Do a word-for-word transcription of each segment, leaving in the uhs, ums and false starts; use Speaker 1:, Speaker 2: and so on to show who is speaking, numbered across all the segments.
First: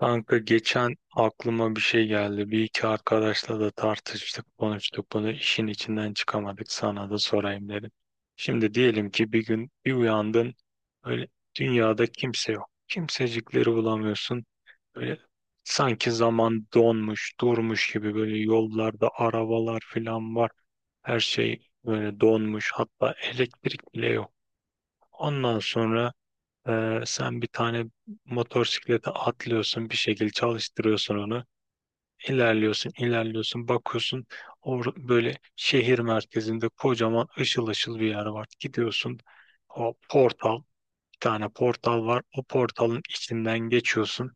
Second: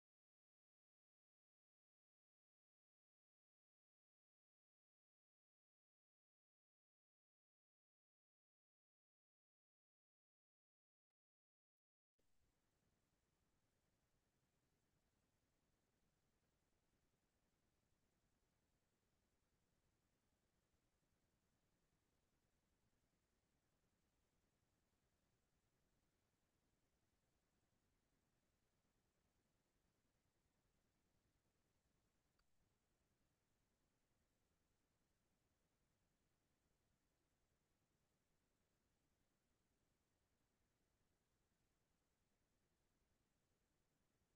Speaker 1: Kanka geçen aklıma bir şey geldi. Bir iki arkadaşla da tartıştık, konuştuk bunu. İşin içinden çıkamadık. Sana da sorayım dedim. Şimdi diyelim ki bir gün bir uyandın. Böyle dünyada kimse yok. Kimsecikleri bulamıyorsun. Böyle sanki zaman donmuş, durmuş gibi böyle yollarda arabalar falan var. Her şey böyle donmuş. Hatta elektrik bile yok. Ondan sonra ee, sen bir tane motosiklete atlıyorsun, bir şekilde çalıştırıyorsun onu. İlerliyorsun, ilerliyorsun, bakıyorsun. Or böyle şehir merkezinde kocaman ışıl ışıl bir yer var. Gidiyorsun, o portal, bir tane portal var. O portalın içinden geçiyorsun.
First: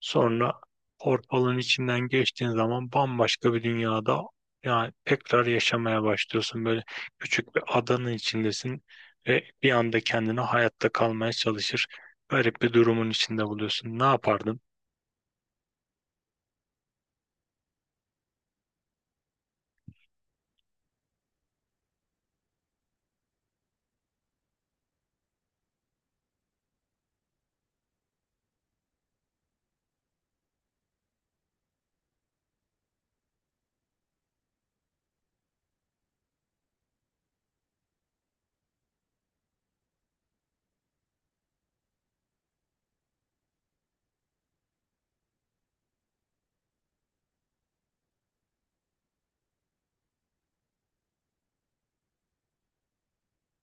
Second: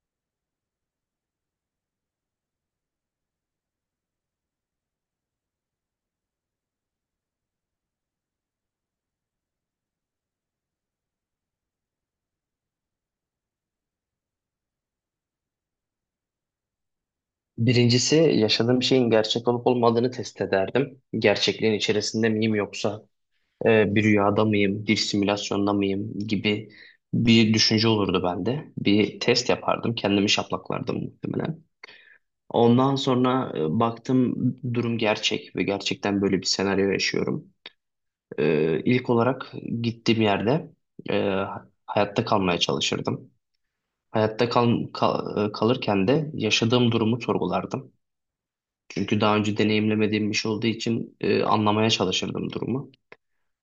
Speaker 1: Sonra portalın içinden geçtiğin zaman bambaşka bir dünyada yani tekrar yaşamaya başlıyorsun. Böyle küçük bir adanın içindesin ve bir anda kendini hayatta kalmaya çalışır. Garip bir durumun içinde buluyorsun. Ne yapardın?
Speaker 2: Birincisi yaşadığım şeyin gerçek olup olmadığını test ederdim. Gerçekliğin içerisinde miyim yoksa e, bir rüyada mıyım, bir simülasyonda mıyım gibi bir düşünce olurdu bende. Bir test yapardım, kendimi şaplaklardım muhtemelen. Ondan sonra e, baktım durum gerçek ve gerçekten böyle bir senaryo yaşıyorum. E, ilk olarak gittiğim yerde e, hayatta kalmaya çalışırdım. Hayatta kal kal- e, Kalırken de yaşadığım durumu sorgulardım. Çünkü daha önce deneyimlemediğim bir şey olduğu için e, anlamaya çalışırdım durumu.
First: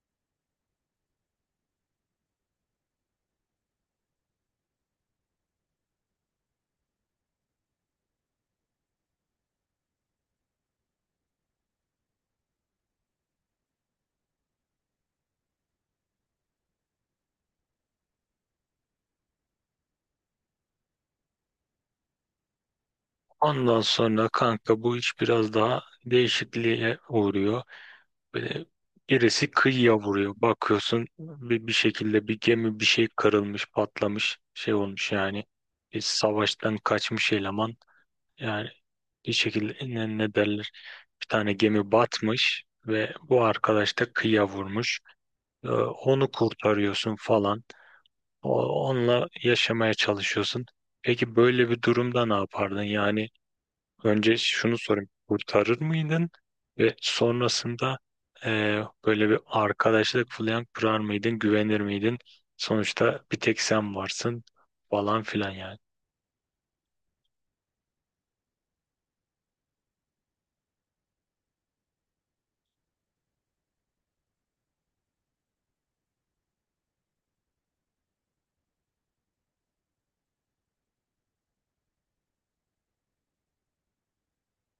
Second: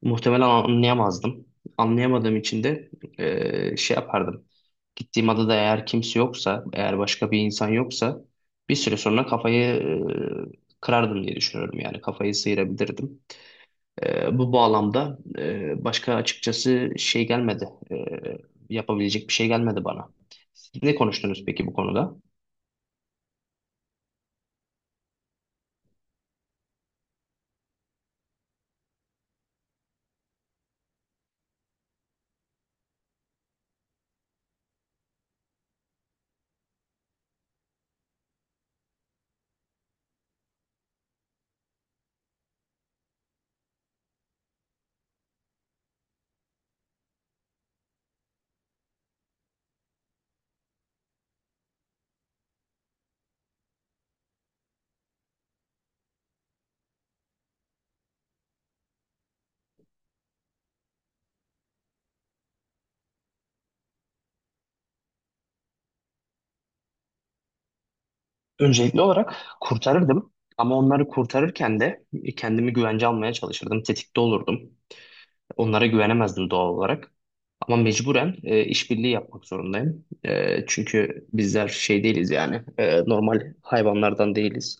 Speaker 2: Muhtemelen anlayamazdım. Anlayamadığım için de e, şey yapardım. Gittiğim adada eğer kimse yoksa, eğer başka bir insan yoksa bir süre sonra kafayı e, kırardım diye düşünüyorum. Yani kafayı sıyırabilirdim. E, bu bağlamda e, başka açıkçası şey gelmedi. E, yapabilecek bir şey gelmedi bana. Siz ne konuştunuz peki bu konuda?
Speaker 1: Ondan sonra kanka bu iş biraz daha değişikliğe uğruyor. Böyle birisi kıyıya vuruyor. Bakıyorsun bir, bir şekilde bir gemi bir şey kırılmış, patlamış, şey olmuş yani. Bir savaştan kaçmış eleman. Yani bir şekilde ne, ne derler bir tane gemi batmış ve bu arkadaş da kıyıya vurmuş. Ee, onu kurtarıyorsun falan. O, onunla yaşamaya çalışıyorsun. Peki böyle bir durumda ne yapardın? Yani önce şunu sorayım. Kurtarır mıydın? Ve sonrasında e, böyle bir arkadaşlık falan kurar mıydın? Güvenir miydin? Sonuçta bir tek sen varsın falan filan yani.
Speaker 2: Öncelikli olarak kurtarırdım ama onları kurtarırken de kendimi güvence almaya çalışırdım. Tetikte olurdum. Onlara güvenemezdim doğal olarak. Ama mecburen e, işbirliği yapmak zorundayım. E, çünkü bizler şey değiliz yani e, normal hayvanlardan değiliz.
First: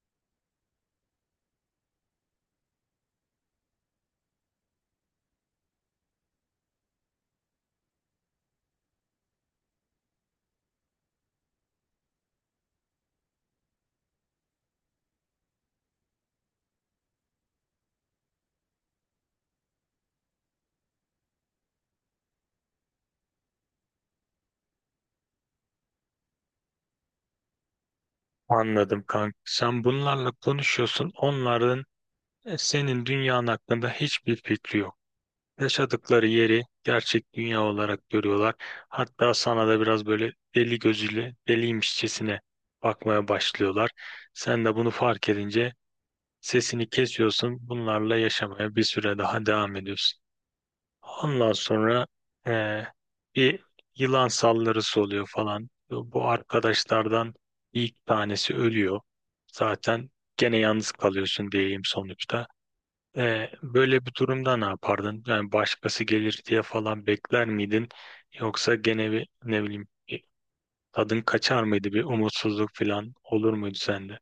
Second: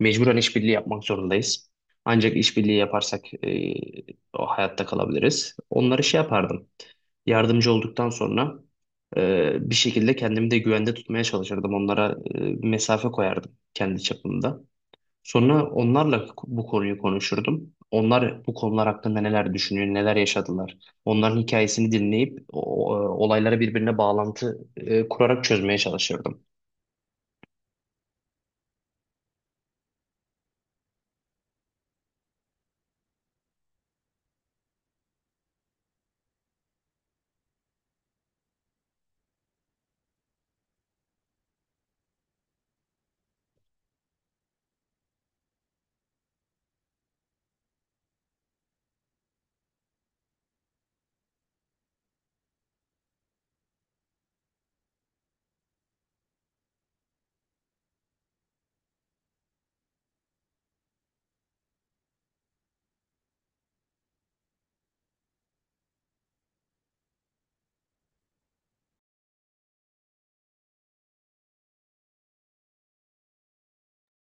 Speaker 2: Mecburen işbirliği yapmak zorundayız. Ancak işbirliği yaparsak e, o hayatta kalabiliriz. Onları şey yapardım. Yardımcı olduktan sonra e, bir şekilde kendimi de güvende tutmaya çalışırdım. Onlara e, mesafe koyardım kendi çapımda. Sonra onlarla bu konuyu konuşurdum. Onlar bu konular hakkında neler düşünüyor, neler yaşadılar. Onların hikayesini dinleyip o- o- olayları birbirine bağlantı e, kurarak çözmeye çalışırdım.
Speaker 1: Anladım kanka. Sen bunlarla konuşuyorsun. Onların E, senin dünyanın hakkında hiçbir fikri yok. Yaşadıkları yeri gerçek dünya olarak görüyorlar. Hatta sana da biraz böyle deli gözüyle, deliymişçesine bakmaya başlıyorlar. Sen de bunu fark edince sesini kesiyorsun. Bunlarla yaşamaya bir süre daha devam ediyorsun. Ondan sonra e, bir yılan saldırısı oluyor falan. Bu arkadaşlardan ilk tanesi ölüyor. Zaten gene yalnız kalıyorsun diyeyim sonuçta. E, böyle bir durumda ne yapardın? Yani başkası gelir diye falan bekler miydin? Yoksa gene bir ne bileyim bir tadın kaçar mıydı? Bir umutsuzluk falan olur muydu sende?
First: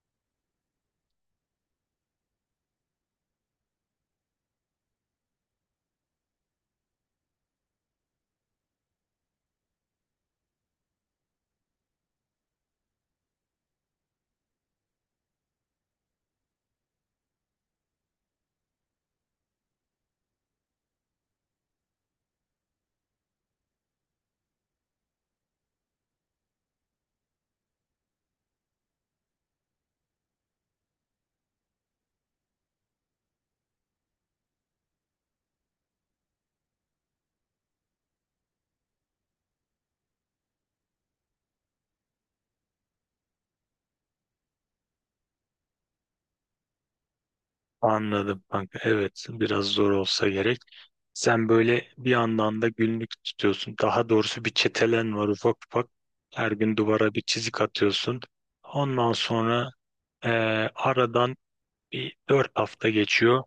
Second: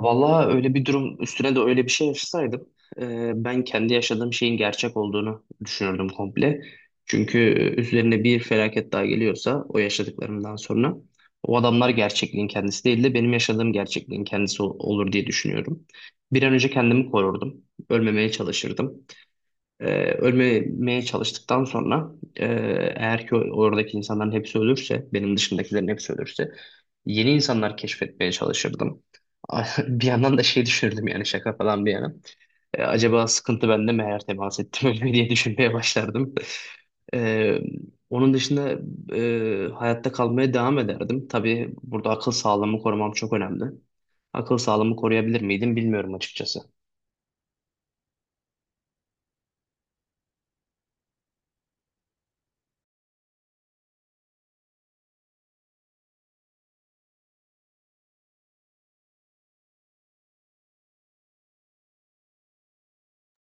Speaker 2: Vallahi öyle bir durum üstüne de öyle bir şey yaşasaydım e, ben kendi yaşadığım şeyin gerçek olduğunu düşünürdüm komple. Çünkü e, üzerine bir felaket daha geliyorsa o yaşadıklarımdan sonra o adamlar gerçekliğin kendisi değil de benim yaşadığım gerçekliğin kendisi ol- olur diye düşünüyorum. Bir an önce kendimi korurdum. Ölmemeye çalışırdım. Ee, Ölmemeye çalıştıktan sonra e, eğer ki oradaki insanların hepsi ölürse, benim dışındakilerin hepsi ölürse yeni insanlar keşfetmeye çalışırdım. Bir yandan da şey düşünürdüm yani şaka falan bir yana. Ee, acaba sıkıntı bende mi eğer temas ettim ölüme diye düşünmeye başlardım. Ee, Onun dışında e, hayatta kalmaya devam ederdim. Tabii burada akıl sağlığımı korumam çok önemli. Akıl sağlığımı koruyabilir miydim bilmiyorum açıkçası.
Speaker 1: Anladım kanka. Evet biraz zor olsa gerek. Sen böyle bir yandan da günlük tutuyorsun. Daha doğrusu bir çetelen var ufak ufak. Her gün duvara bir çizik atıyorsun. Ondan sonra e, aradan bir dört hafta geçiyor.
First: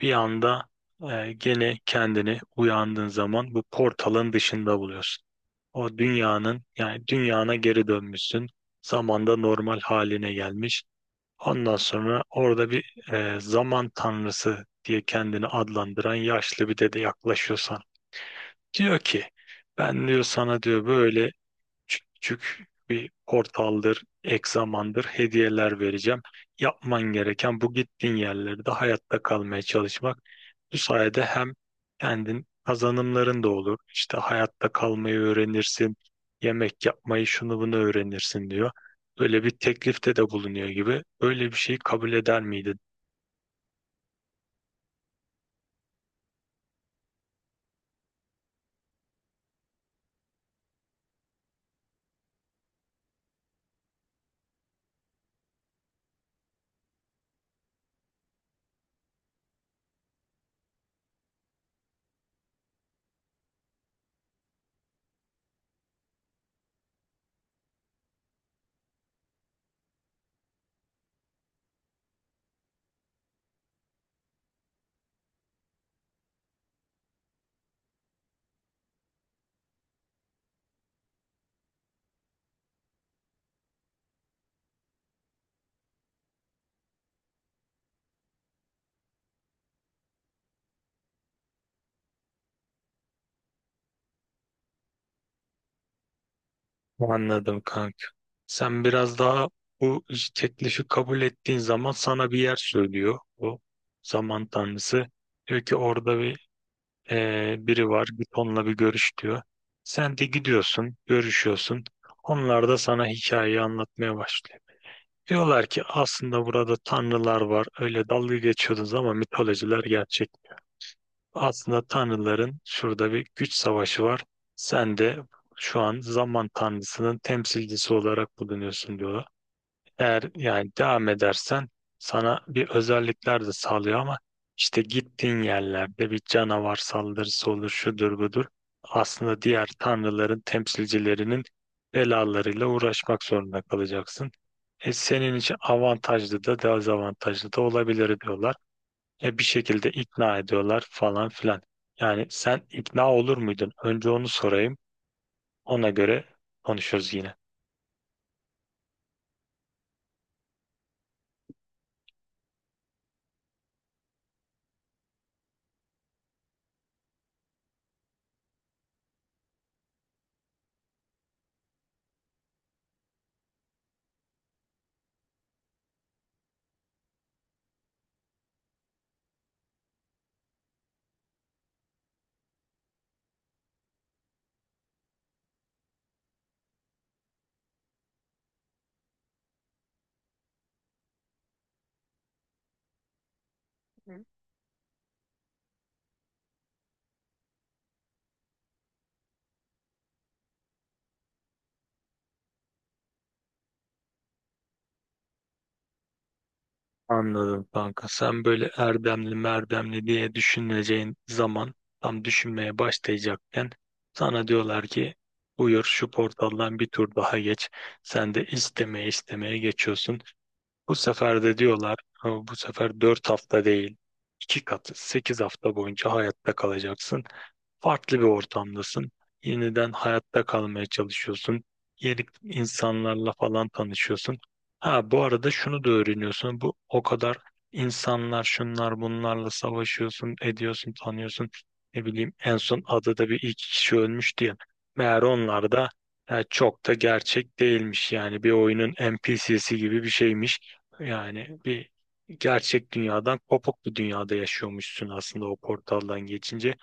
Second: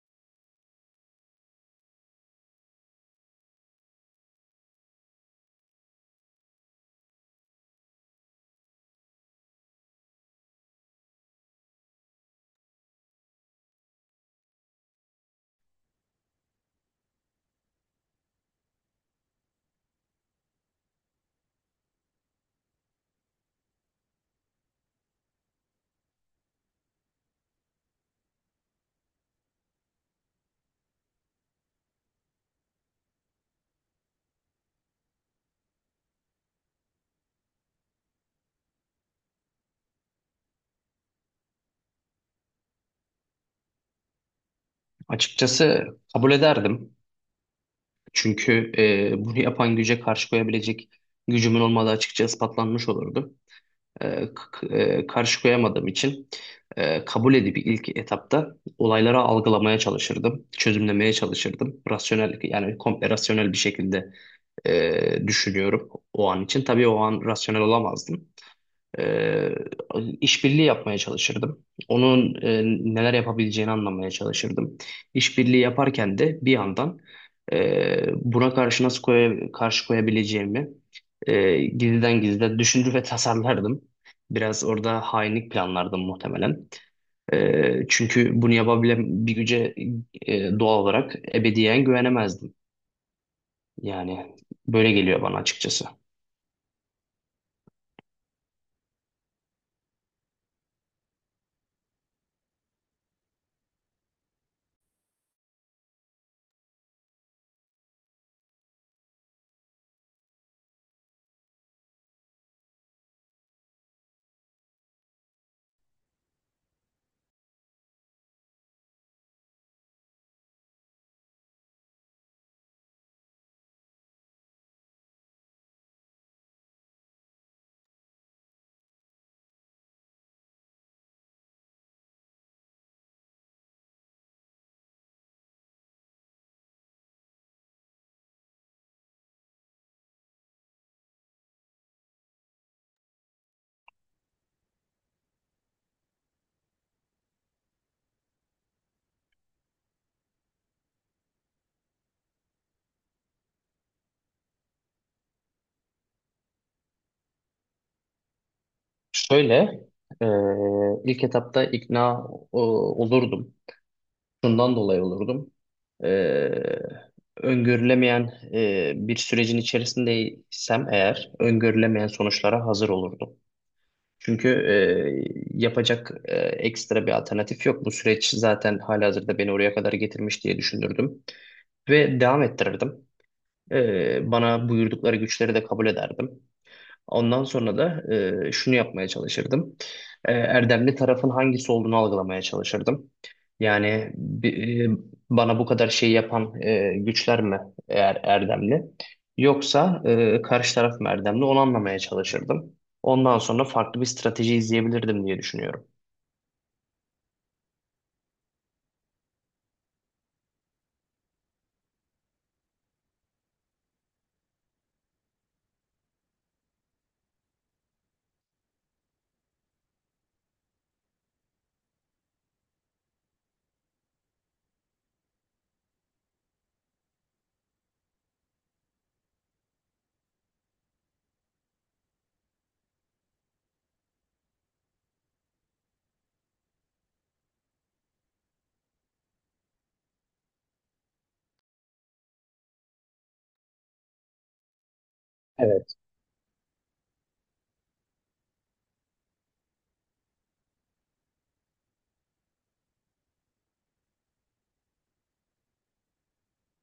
Speaker 1: Bir anda e, gene kendini uyandığın zaman bu portalın dışında buluyorsun. O dünyanın yani dünyana geri dönmüşsün. Zamanda normal haline gelmiş. Ondan sonra orada bir e, zaman tanrısı diye kendini adlandıran yaşlı bir dede yaklaşıyorsan. Diyor ki ben diyor sana diyor böyle küçük bir portaldır, egzamandır, hediyeler vereceğim. Yapman gereken bu gittiğin yerlerde hayatta kalmaya çalışmak. Bu sayede hem kendin kazanımların da olur. İşte hayatta kalmayı öğrenirsin, yemek yapmayı şunu bunu öğrenirsin diyor. Böyle bir teklifte de bulunuyor gibi. Böyle bir şeyi kabul eder miydin?
Speaker 2: Açıkçası kabul ederdim. Çünkü e, bunu yapan güce karşı koyabilecek gücümün olmadığı açıkça ispatlanmış olurdu. E, k- e, Karşı koyamadığım için e, kabul edip ilk etapta olayları algılamaya çalışırdım, çözümlemeye çalışırdım. Rasyonel yani komple rasyonel bir şekilde e, düşünüyorum o an için. Tabii o an rasyonel olamazdım. Ee, işbirliği yapmaya çalışırdım. Onun e, neler yapabileceğini anlamaya çalışırdım. İşbirliği yaparken de bir yandan e, buna karşı nasıl koya- karşı koyabileceğimi e, gizliden gizlide düşünür ve tasarlardım. Biraz orada hainlik planlardım muhtemelen. E, çünkü bunu yapabilen bir güce e, doğal olarak ebediyen güvenemezdim. Yani böyle geliyor bana açıkçası.
Speaker 1: Anladım kanka. Sen biraz daha bu teklifi kabul ettiğin zaman sana bir yer söylüyor bu zaman tanrısı. Diyor ki orada bir eee, biri var git onunla bir görüş diyor. Sen de gidiyorsun, görüşüyorsun. Onlar da sana hikayeyi anlatmaya başlıyor. Diyorlar ki aslında burada tanrılar var. Öyle dalga geçiyordunuz ama mitolojiler gerçek. Aslında tanrıların şurada bir güç savaşı var. Sen de şu an zaman tanrısının temsilcisi olarak bulunuyorsun diyorlar. Eğer yani devam edersen sana bir özellikler de sağlıyor ama işte gittiğin yerlerde bir canavar saldırısı olur, şudur budur. Aslında diğer tanrıların temsilcilerinin belalarıyla uğraşmak zorunda kalacaksın. E senin için avantajlı da dezavantajlı da olabilir diyorlar. E bir şekilde ikna ediyorlar falan filan. Yani sen ikna olur muydun? Önce onu sorayım. Ona göre konuşuruz yine.
Speaker 2: Şöyle, e, ilk etapta ikna e, olurdum. Şundan dolayı olurdum. E, Öngörülemeyen e, bir sürecin içerisindeysem eğer, öngörülemeyen sonuçlara hazır olurdum. Çünkü e, yapacak e, ekstra bir alternatif yok. Bu süreç zaten halihazırda beni oraya kadar getirmiş diye düşünürdüm. Ve devam ettirirdim. E, bana buyurdukları güçleri de kabul ederdim. Ondan sonra da e, şunu yapmaya çalışırdım. E, erdemli tarafın hangisi olduğunu algılamaya çalışırdım. Yani bi- e, bana bu kadar şey yapan e, güçler mi eğer erdemli? Yoksa e, karşı taraf mı erdemli? Onu anlamaya çalışırdım. Ondan sonra farklı bir strateji izleyebilirdim diye düşünüyorum.
Speaker 1: Anladım kanka. Sen böyle erdemli merdemli diye düşüneceğin zaman tam düşünmeye başlayacakken sana diyorlar ki buyur şu portaldan bir tur daha geç. Sen de istemeye istemeye geçiyorsun. Bu sefer de diyorlar "Ha, bu sefer dört hafta değil iki katı sekiz hafta boyunca hayatta kalacaksın. Farklı bir ortamdasın. Yeniden hayatta kalmaya çalışıyorsun. Yeni insanlarla falan tanışıyorsun. Ha bu arada şunu da öğreniyorsun. Bu o kadar insanlar şunlar bunlarla savaşıyorsun, ediyorsun, tanıyorsun. Ne bileyim en son adada bir iki kişi ölmüş diye. Meğer onlar da
Speaker 2: Evet.
Speaker 1: e, çok da gerçek değilmiş. Yani bir oyunun N P C'si gibi bir şeymiş. Yani bir gerçek dünyadan kopuk bir dünyada yaşıyormuşsun aslında o portaldan geçince.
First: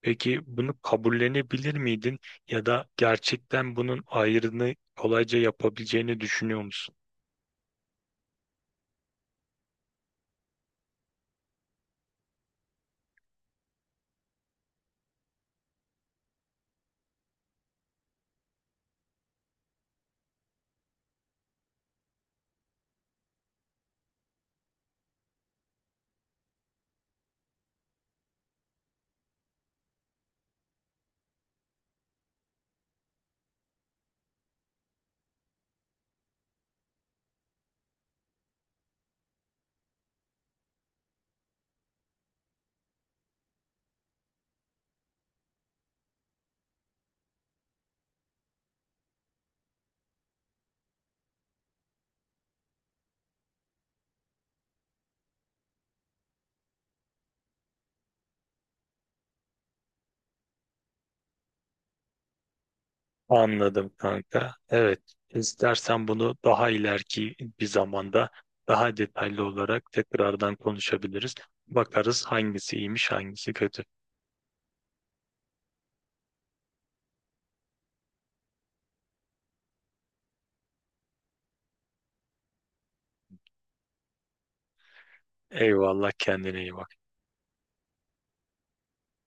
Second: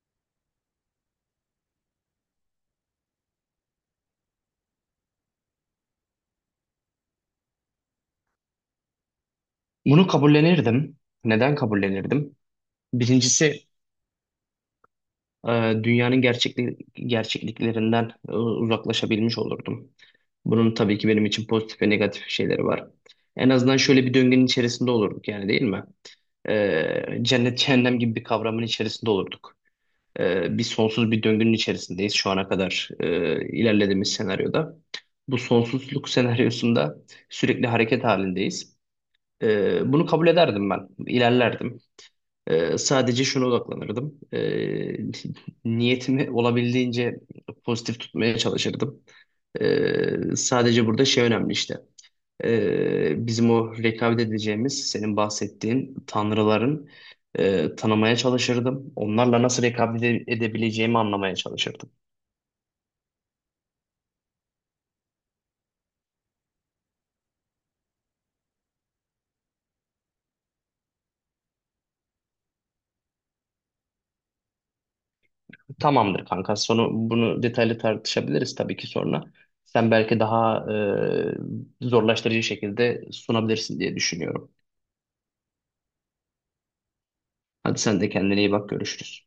Speaker 1: Peki bunu kabullenebilir miydin ya da gerçekten bunun ayrını kolayca yapabileceğini düşünüyor musun?
Speaker 2: Bunu kabullenirdim. Neden kabullenirdim? Birincisi e, dünyanın gerçekli gerçekliklerinden e, uzaklaşabilmiş olurdum. Bunun tabii ki benim için pozitif ve negatif şeyleri var. En azından şöyle bir döngünün içerisinde olurduk yani değil mi? E, cennet cehennem gibi bir kavramın içerisinde olurduk. E, bir Sonsuz bir döngünün içerisindeyiz şu ana kadar e, ilerlediğimiz senaryoda. Bu sonsuzluk senaryosunda sürekli hareket halindeyiz. E, bunu kabul ederdim ben, ilerlerdim. Ee, sadece şuna odaklanırdım. Ee, niyetimi olabildiğince pozitif tutmaya çalışırdım. Ee, sadece burada şey önemli işte. Ee, bizim o rekabet edeceğimiz, senin bahsettiğin tanrıların e, tanımaya çalışırdım. Onlarla nasıl rekabet ede- edebileceğimi anlamaya çalışırdım.
Speaker 1: Anladım kanka. Evet. istersen bunu daha ileriki bir zamanda daha detaylı olarak tekrardan konuşabiliriz. Bakarız hangisi iyiymiş, hangisi kötü.
Speaker 2: Tamamdır kanka. Sonu bunu detaylı tartışabiliriz tabii ki sonra. Sen belki daha e, zorlaştırıcı şekilde sunabilirsin diye düşünüyorum.
Speaker 1: Eyvallah kendine iyi bak.
Speaker 2: Hadi sen de kendine iyi bak, görüşürüz.